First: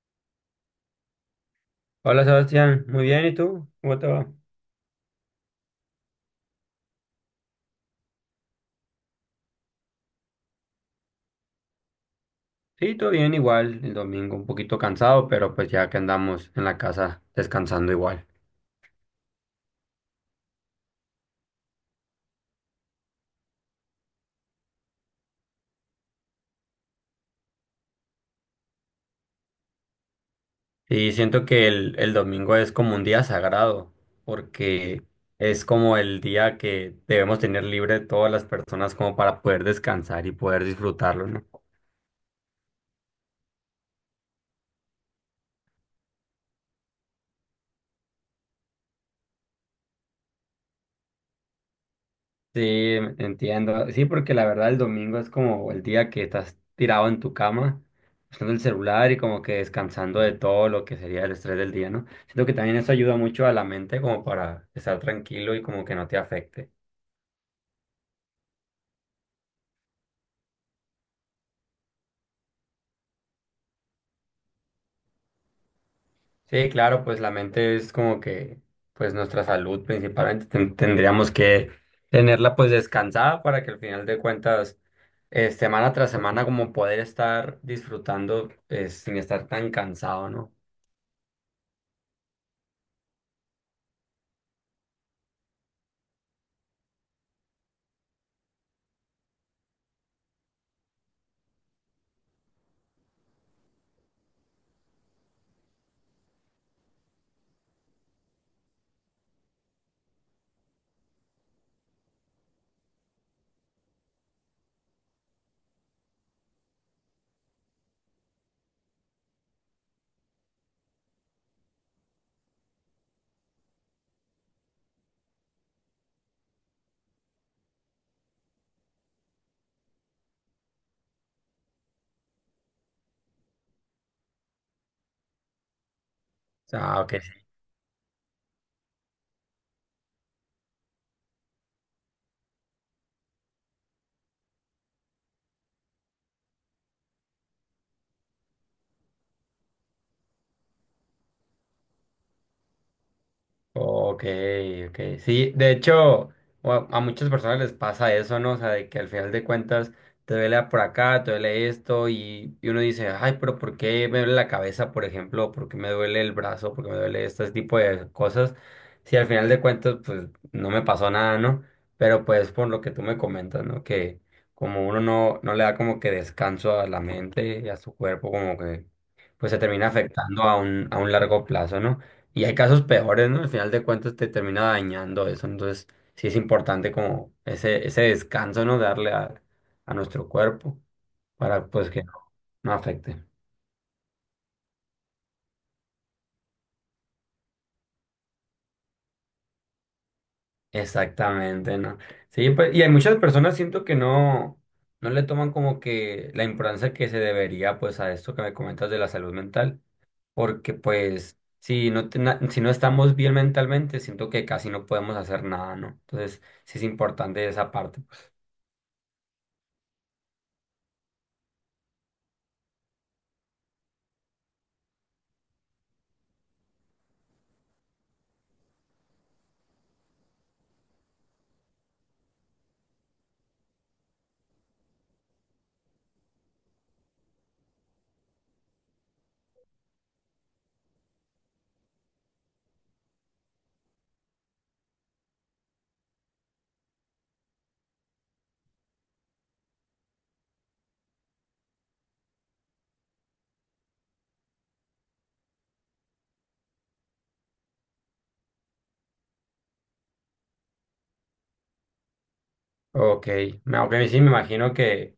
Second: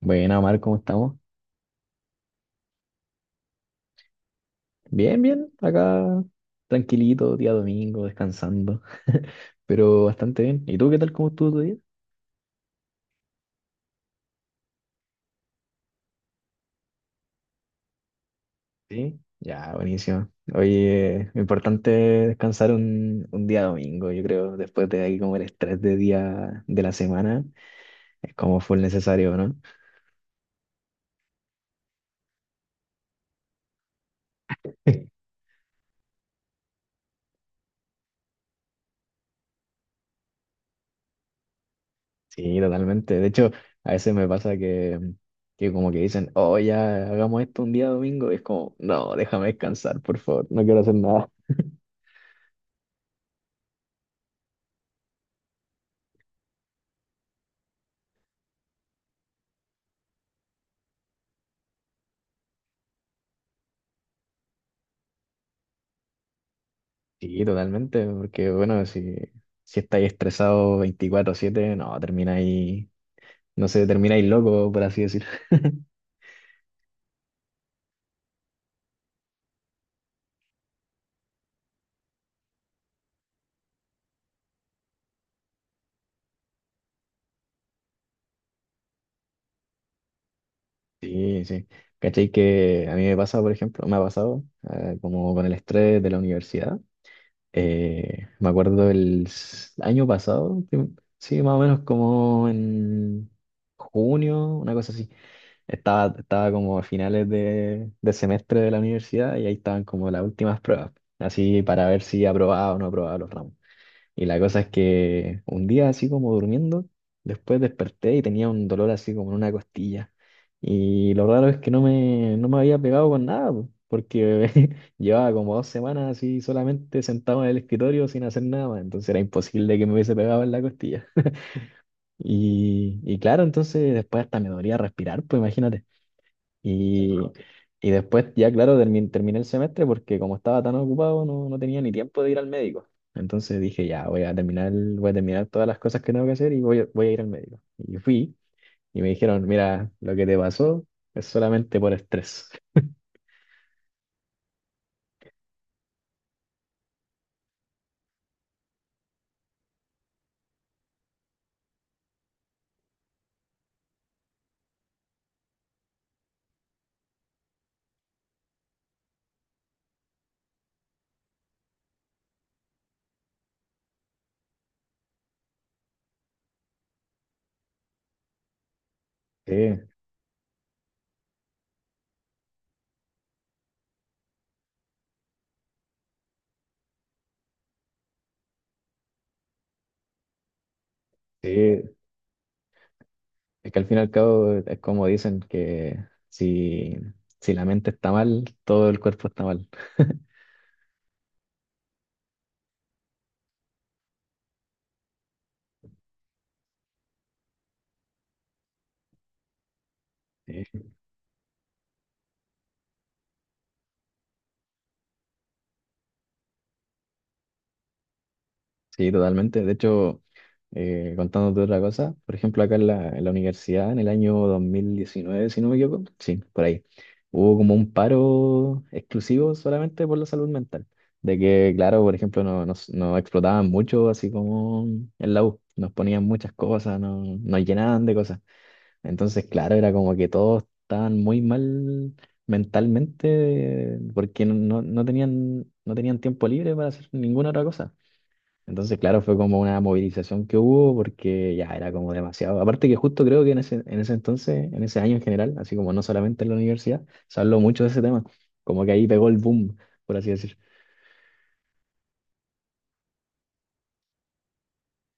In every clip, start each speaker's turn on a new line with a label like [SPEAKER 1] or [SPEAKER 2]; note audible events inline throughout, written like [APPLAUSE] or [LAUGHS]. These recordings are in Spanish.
[SPEAKER 1] Buena, Omar, ¿cómo estamos?
[SPEAKER 2] Hola Sebastián, muy bien, ¿y tú? ¿Cómo te va?
[SPEAKER 1] Bien, bien, acá tranquilito, día domingo, descansando, [LAUGHS] pero bastante bien. ¿Y tú qué tal? ¿Cómo estuvo tu día?
[SPEAKER 2] Sí, todo bien, igual, el domingo un poquito cansado, pero pues ya que andamos en la casa descansando igual.
[SPEAKER 1] Sí. Ya, buenísimo. Oye, importante descansar un día domingo, yo creo, después de ahí como el estrés de día de la semana, es como full necesario, ¿no?
[SPEAKER 2] Y siento que el domingo es como un día sagrado, porque
[SPEAKER 1] [LAUGHS]
[SPEAKER 2] es como el día que debemos tener libre todas las personas como para poder descansar y poder disfrutarlo, ¿no?
[SPEAKER 1] Sí, totalmente. De hecho, a veces me pasa que como que dicen, oh, ya hagamos esto un día domingo, y es como, no, déjame descansar, por favor, no quiero hacer nada.
[SPEAKER 2] Sí, entiendo. Sí, porque la verdad el domingo es como el día que estás tirado en tu cama, usando el celular y como que descansando de todo lo que sería el estrés del día, ¿no? Siento que también eso ayuda mucho a la mente como para estar tranquilo y como que no te afecte.
[SPEAKER 1] Sí, totalmente, porque bueno, si estáis estresados 24/7 no, termináis, no sé, termináis loco, por así decir. [LAUGHS]
[SPEAKER 2] Sí, claro, pues la mente es como que, pues nuestra salud principalmente tendríamos que tenerla pues descansada para que al final de cuentas, semana tras semana como poder estar disfrutando sin estar tan cansado, ¿no?
[SPEAKER 1] Sí, sí. ¿Cachai? Que a mí me pasa, por ejemplo, me ha pasado como con el estrés de la universidad. Me acuerdo año pasado, sí, más o menos como en junio, una cosa así. Estaba como a finales de semestre de la universidad y ahí estaban como las últimas pruebas, así para ver si aprobaba o no aprobaba los ramos. Y la cosa es que un día así como durmiendo, después desperté y tenía un dolor así como en una costilla. Y lo raro es que no me había pegado con nada, po, porque [LAUGHS] llevaba como dos semanas así solamente sentado en el escritorio sin hacer nada más. Entonces era imposible que me hubiese pegado en la costilla. [LAUGHS] Y, y claro, entonces después hasta me dolía respirar, pues imagínate.
[SPEAKER 2] O sea, ok.
[SPEAKER 1] Y, y después ya, claro, terminé el semestre porque como estaba tan ocupado no, no tenía ni tiempo de ir al médico. Entonces dije, ya, voy a terminar todas las cosas que tengo que hacer y voy a ir al médico. Y fui y me dijeron, mira, lo que te pasó es solamente por estrés.
[SPEAKER 2] Ok, ok. Sí, de hecho, a muchas personas les pasa eso, ¿no? O sea, de que al final de cuentas te duele por acá, te duele esto, y uno dice, ay, pero ¿por qué me duele la cabeza, por ejemplo? ¿Por qué me duele el brazo? ¿Por qué me duele este tipo de cosas? Si al final de cuentas, pues no me pasó nada, ¿no? Pero pues por lo que tú me comentas, ¿no? Que como uno no, no le da como que descanso a la mente y a su cuerpo, como que pues
[SPEAKER 1] Sí,
[SPEAKER 2] se termina afectando a un largo plazo, ¿no? Y hay casos peores, ¿no? Al final de cuentas te termina dañando eso. Entonces, sí es importante como ese descanso, ¿no? Darle a nuestro cuerpo para pues
[SPEAKER 1] sí.
[SPEAKER 2] que no, no afecte.
[SPEAKER 1] Es que al fin y al cabo es como dicen que si, si la mente está mal, todo el cuerpo está mal. [LAUGHS]
[SPEAKER 2] Exactamente, ¿no? Sí, pues, y hay muchas personas siento que no, no le toman como que la importancia que se debería pues a esto que me comentas de la salud mental. Porque
[SPEAKER 1] Sí.
[SPEAKER 2] pues si no, si no estamos bien mentalmente, siento que casi no podemos hacer nada, ¿no? Entonces, sí es importante esa parte.
[SPEAKER 1] Sí, totalmente. De hecho, contándote otra cosa, por ejemplo, acá en en la universidad, en el año 2019 si no me equivoco, sí, por ahí, hubo como un paro exclusivo solamente por la salud mental. De que, claro, por ejemplo, nos explotaban mucho, así como en la U, nos ponían muchas cosas, nos llenaban de cosas. Entonces, claro, era como que todos estaban muy mal mentalmente porque no tenían, no tenían tiempo libre para hacer ninguna otra cosa. Entonces, claro, fue como una movilización que hubo porque ya era como demasiado. Aparte que justo creo que en ese entonces, en ese año en general, así como no solamente en la universidad, se habló mucho de ese tema. Como que ahí pegó el boom, por así decir.
[SPEAKER 2] Ok, aunque sí me imagino que,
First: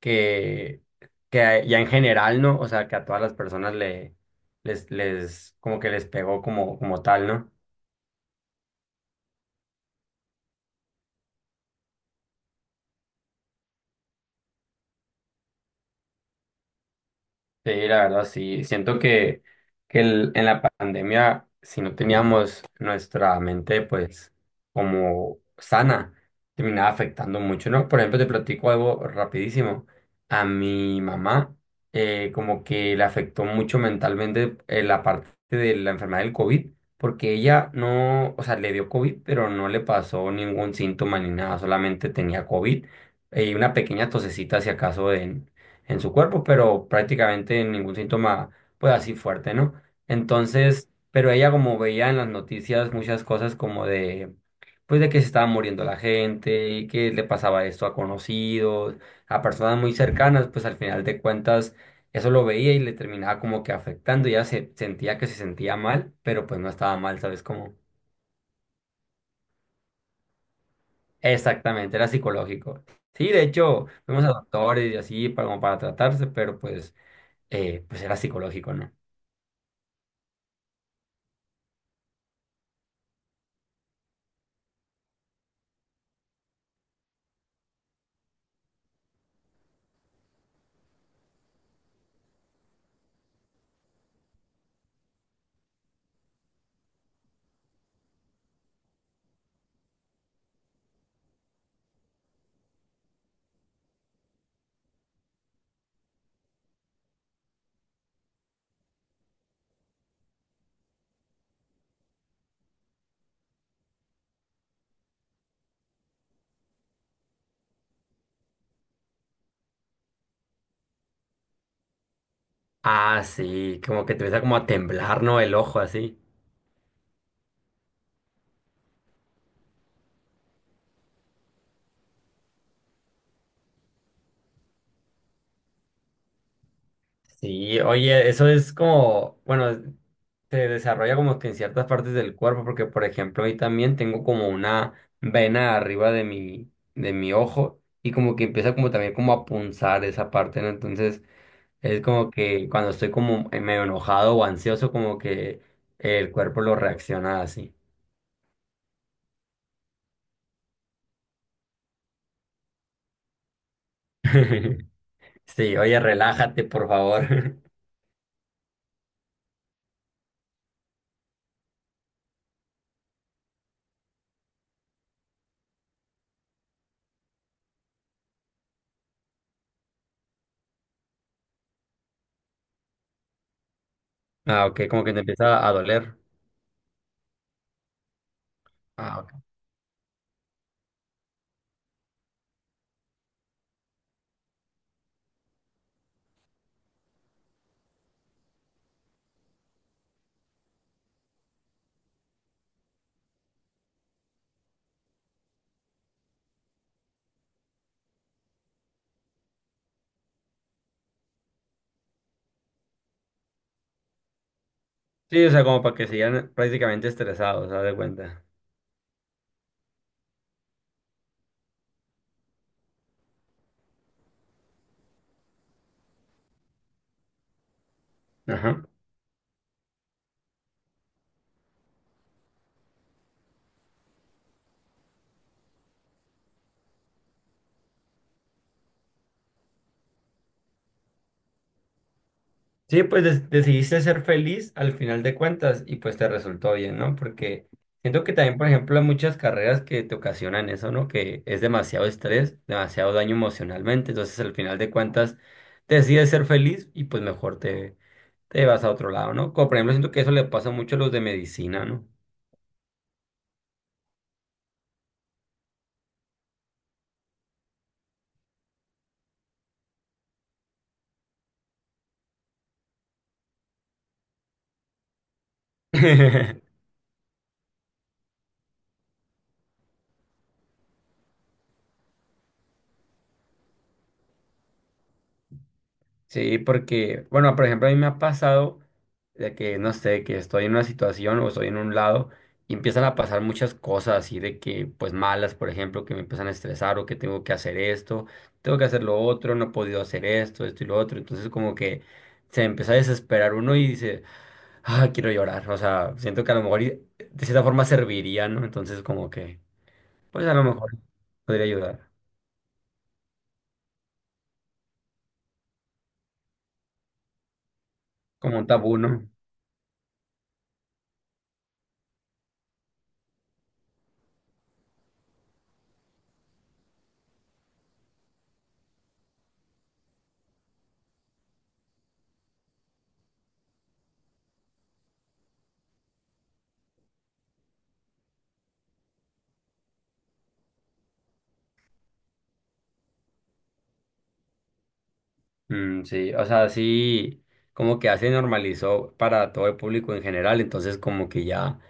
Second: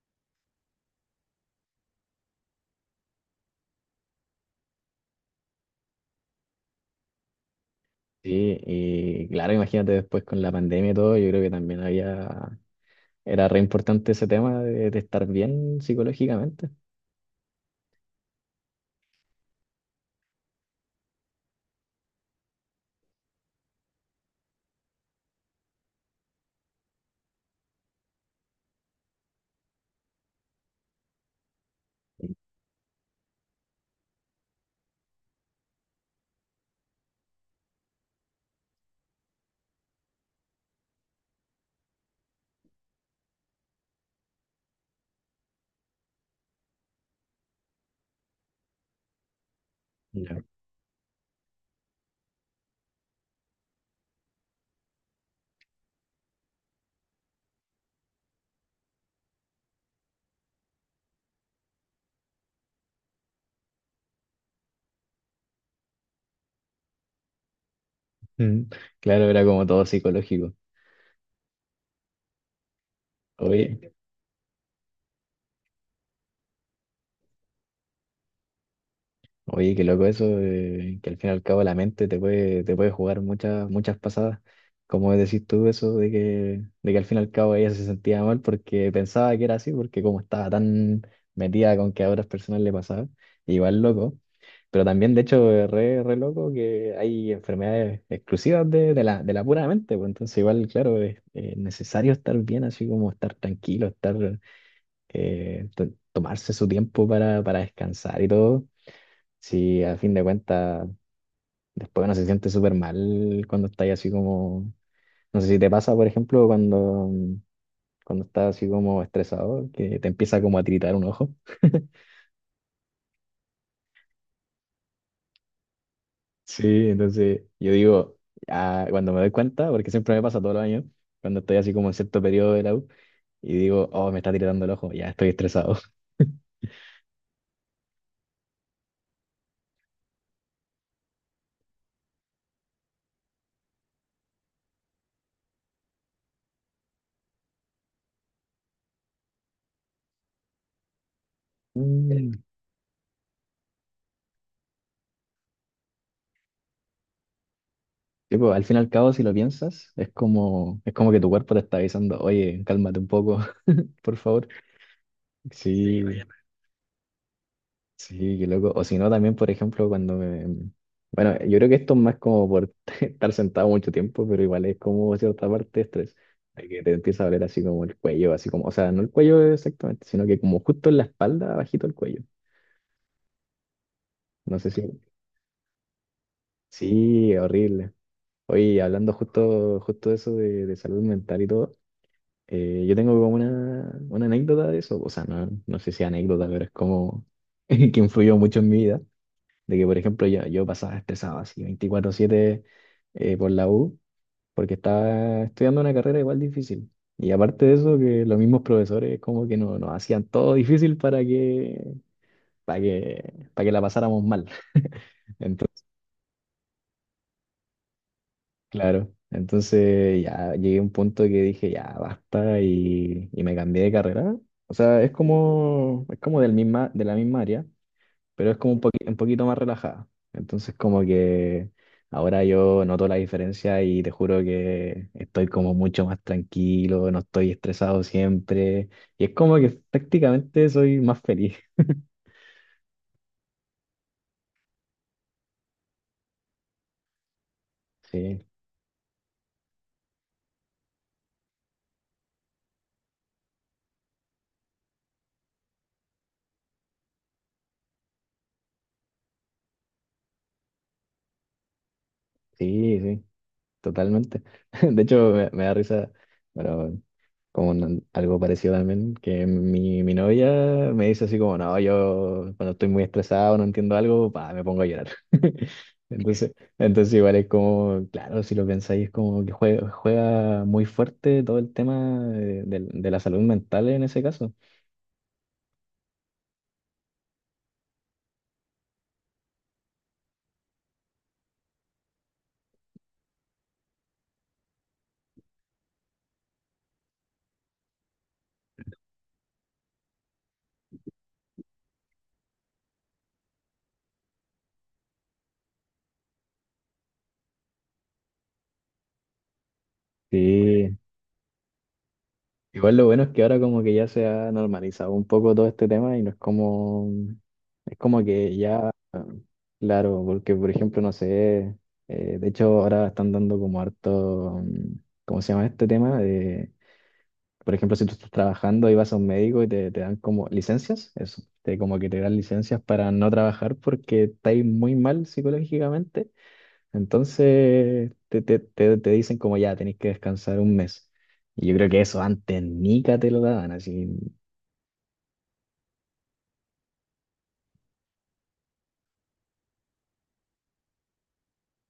[SPEAKER 2] que, que ya en general, ¿no? O sea, que a todas las personas les como que les pegó como, como tal, ¿no?
[SPEAKER 1] Sí, y claro, imagínate después con la pandemia y todo, yo creo que también había, era re importante ese tema de estar bien psicológicamente.
[SPEAKER 2] Sí, la verdad, sí. Siento que en la pandemia, si no teníamos nuestra mente, pues, como sana, terminaba afectando mucho, ¿no? Por ejemplo, te platico algo rapidísimo. A mi mamá, como que le afectó mucho mentalmente la parte de la enfermedad del COVID, porque ella no, o sea, le dio COVID, pero no le pasó ningún síntoma ni nada, solamente tenía COVID y una pequeña tosecita, si acaso, en su cuerpo, pero prácticamente ningún síntoma, pues así fuerte, ¿no?
[SPEAKER 1] Ya.
[SPEAKER 2] Entonces, pero ella como veía en las noticias muchas cosas como de, pues de que se estaba muriendo la gente y que le pasaba esto a conocidos, a personas muy cercanas, pues al final de cuentas eso lo veía y le terminaba como que afectando, ya se sentía que se sentía mal, pero pues no estaba mal, ¿sabes cómo?
[SPEAKER 1] Mm, claro, era como todo psicológico.
[SPEAKER 2] Exactamente, era psicológico. Sí, de hecho,
[SPEAKER 1] Oye.
[SPEAKER 2] fuimos a doctores y así para, como para tratarse, pero pues, pues era psicológico, ¿no?
[SPEAKER 1] Oye, qué loco eso, que al fin y al cabo la mente te puede jugar muchas, muchas pasadas. Como decís tú eso de de que al fin y al cabo ella se sentía mal porque pensaba que era así, porque como estaba tan metida con que a otras personas le pasaba, igual loco. Pero también, de hecho, es re, re loco que hay enfermedades exclusivas de la pura mente, pues entonces igual, claro, es necesario estar bien, así como estar tranquilo, tomarse su tiempo para descansar y todo. Sí, a fin de cuentas, después uno se siente súper mal cuando está ahí así como, no sé si te pasa, por ejemplo, cuando estás así como estresado, que te empieza como a tiritar un ojo.
[SPEAKER 2] Ah, sí, como que te empieza como a temblar, ¿no? El ojo así.
[SPEAKER 1] Sí, entonces yo digo, ah, cuando me doy cuenta, porque siempre me pasa todos los años, cuando estoy así como en cierto periodo de la U, y digo, oh, me está tiritando el ojo, ya estoy estresado. [LAUGHS]
[SPEAKER 2] Sí, oye, eso es como, bueno, se desarrolla como que en ciertas partes del cuerpo, porque por ejemplo, ahí también tengo como una vena arriba de mi ojo y como que empieza como también como a punzar esa parte, ¿no? Entonces, es como
[SPEAKER 1] Mm.
[SPEAKER 2] que cuando estoy como medio enojado o ansioso, como que el cuerpo lo reacciona así.
[SPEAKER 1] Sí, pues, al fin y al cabo, si lo piensas, es como que tu cuerpo te está avisando, oye, cálmate un poco, [LAUGHS] por favor.
[SPEAKER 2] [LAUGHS] Sí, oye,
[SPEAKER 1] Sí,
[SPEAKER 2] relájate, por favor.
[SPEAKER 1] sí, qué loco. O si no, también, por ejemplo, cuando me... Bueno, yo creo que esto es más como por [LAUGHS] estar sentado mucho tiempo, pero igual es como cierta parte de estrés. De que te empieza a doler así como el cuello, así como... O sea, no el cuello exactamente, sino que como justo en la espalda, abajito el cuello.
[SPEAKER 2] [LAUGHS]
[SPEAKER 1] No
[SPEAKER 2] Ah,
[SPEAKER 1] sé si...
[SPEAKER 2] ok, como que te empieza a doler.
[SPEAKER 1] Sí, horrible. Oye, hablando
[SPEAKER 2] Ah.
[SPEAKER 1] justo de eso de salud mental y todo, yo tengo como una anécdota de eso. O sea, no, no sé si anécdota, pero es como [LAUGHS] que influyó mucho en mi vida. De que, por ejemplo, yo pasaba estresado así 24/7 por la U, porque estaba estudiando una carrera igual difícil. Y aparte de eso, que los mismos profesores como que nos hacían todo difícil para que la pasáramos mal. [LAUGHS]
[SPEAKER 2] Sí, o sea, como
[SPEAKER 1] Entonces,
[SPEAKER 2] para que sigan prácticamente estresados, haz de cuenta.
[SPEAKER 1] claro, entonces ya llegué a un punto que dije, ya basta y me cambié de carrera. O sea, es como del misma, de la misma área, pero es como
[SPEAKER 2] Ajá.
[SPEAKER 1] un poquito más relajada. Entonces como que ahora yo noto la diferencia y te juro que estoy como mucho más tranquilo, no estoy estresado siempre y es como que prácticamente soy más feliz.
[SPEAKER 2] Sí, pues decidiste ser feliz al final de cuentas y pues te resultó bien, ¿no? Porque siento que
[SPEAKER 1] Sí,
[SPEAKER 2] también, por ejemplo, hay muchas carreras que te ocasionan eso, ¿no? Que es demasiado estrés, demasiado daño emocionalmente, entonces al final de cuentas decides ser feliz y pues mejor te, te vas a otro lado, ¿no? Como por ejemplo, siento que eso le pasa mucho a los de medicina, ¿no?
[SPEAKER 1] sí, totalmente. [LAUGHS] Me da risa, bueno, con algo parecido también, que mi novia me dice así como, no, yo cuando estoy muy estresado, no entiendo algo, pa, me pongo a llorar. [LAUGHS] Entonces,
[SPEAKER 2] [LAUGHS]
[SPEAKER 1] entonces igual es como, claro, si lo pensáis, es como que juega, juega muy fuerte todo el tema de la salud mental en ese caso.
[SPEAKER 2] Sí, porque, bueno, por ejemplo, a mí me ha pasado de que, no sé, que estoy en una situación o estoy en un lado y empiezan a pasar muchas cosas así de que, pues malas, por ejemplo, que me empiezan a estresar o que tengo que hacer esto, tengo que hacer lo otro, no he podido hacer esto, esto y lo otro. Entonces, como que se empieza a desesperar uno y dice, ah, quiero llorar. O sea, siento que a lo mejor de cierta forma serviría, ¿no? Entonces, como que, pues a lo mejor
[SPEAKER 1] Sí,
[SPEAKER 2] podría ayudar.
[SPEAKER 1] igual lo bueno es que ahora como que ya se ha normalizado un poco todo este tema y no es como, es como que
[SPEAKER 2] Como un
[SPEAKER 1] ya,
[SPEAKER 2] tabú, ¿no?
[SPEAKER 1] claro, porque por ejemplo, no sé, de hecho ahora están dando como harto, mm, ¿cómo se llama este tema? De, por ejemplo, si tú estás trabajando y vas a un médico y te dan como licencias, eso, te, como que te dan licencias para no trabajar porque estáis muy mal psicológicamente entonces te dicen como ya, tenés que descansar 1 mes. Y yo creo que eso antes Nica te lo daban, así. [LAUGHS]
[SPEAKER 2] Mm, sí, o sea, sí, como que ya se normalizó para todo el público en general, entonces como que ya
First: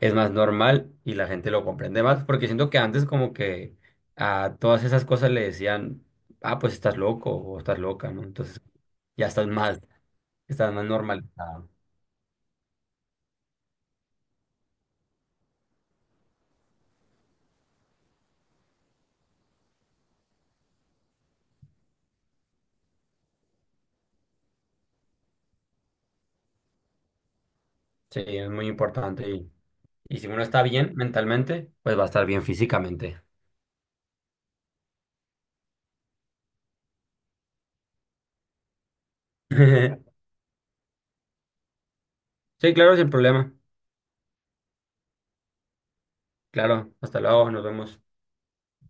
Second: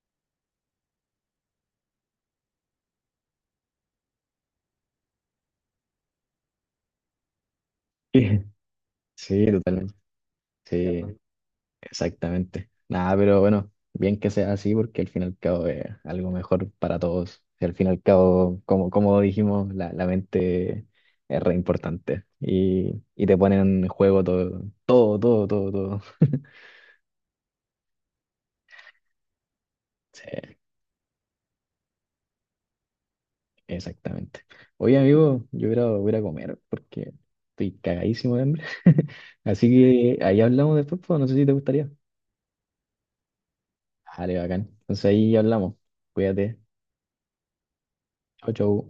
[SPEAKER 2] es más normal y la gente lo comprende más, porque siento que antes como que a todas esas cosas le decían, ah, pues estás loco o estás loca, ¿no?
[SPEAKER 1] Sí,
[SPEAKER 2] Entonces ya
[SPEAKER 1] sí, totalmente.
[SPEAKER 2] estás más
[SPEAKER 1] Sí,
[SPEAKER 2] normalizado.
[SPEAKER 1] exactamente. Nada, pero bueno, bien que sea así porque al fin y al cabo es algo mejor para todos. Y al fin y al cabo, como, como dijimos, la mente es re importante. Y te ponen en juego todo, todo, todo, todo, todo.
[SPEAKER 2] Sí, es muy importante y si uno
[SPEAKER 1] Sí.
[SPEAKER 2] está bien mentalmente, pues va a estar bien físicamente.
[SPEAKER 1] Exactamente. Oye, amigo, yo voy a ir a comer porque estoy cagadísimo de hambre. [LAUGHS] Así que
[SPEAKER 2] [LAUGHS]
[SPEAKER 1] ahí hablamos después, pues, no sé si te gustaría.
[SPEAKER 2] Sí, claro, sin problema.
[SPEAKER 1] Vale, bacán. Entonces ahí hablamos. Cuídate.
[SPEAKER 2] Claro, hasta luego, nos vemos.
[SPEAKER 1] Chau, chau.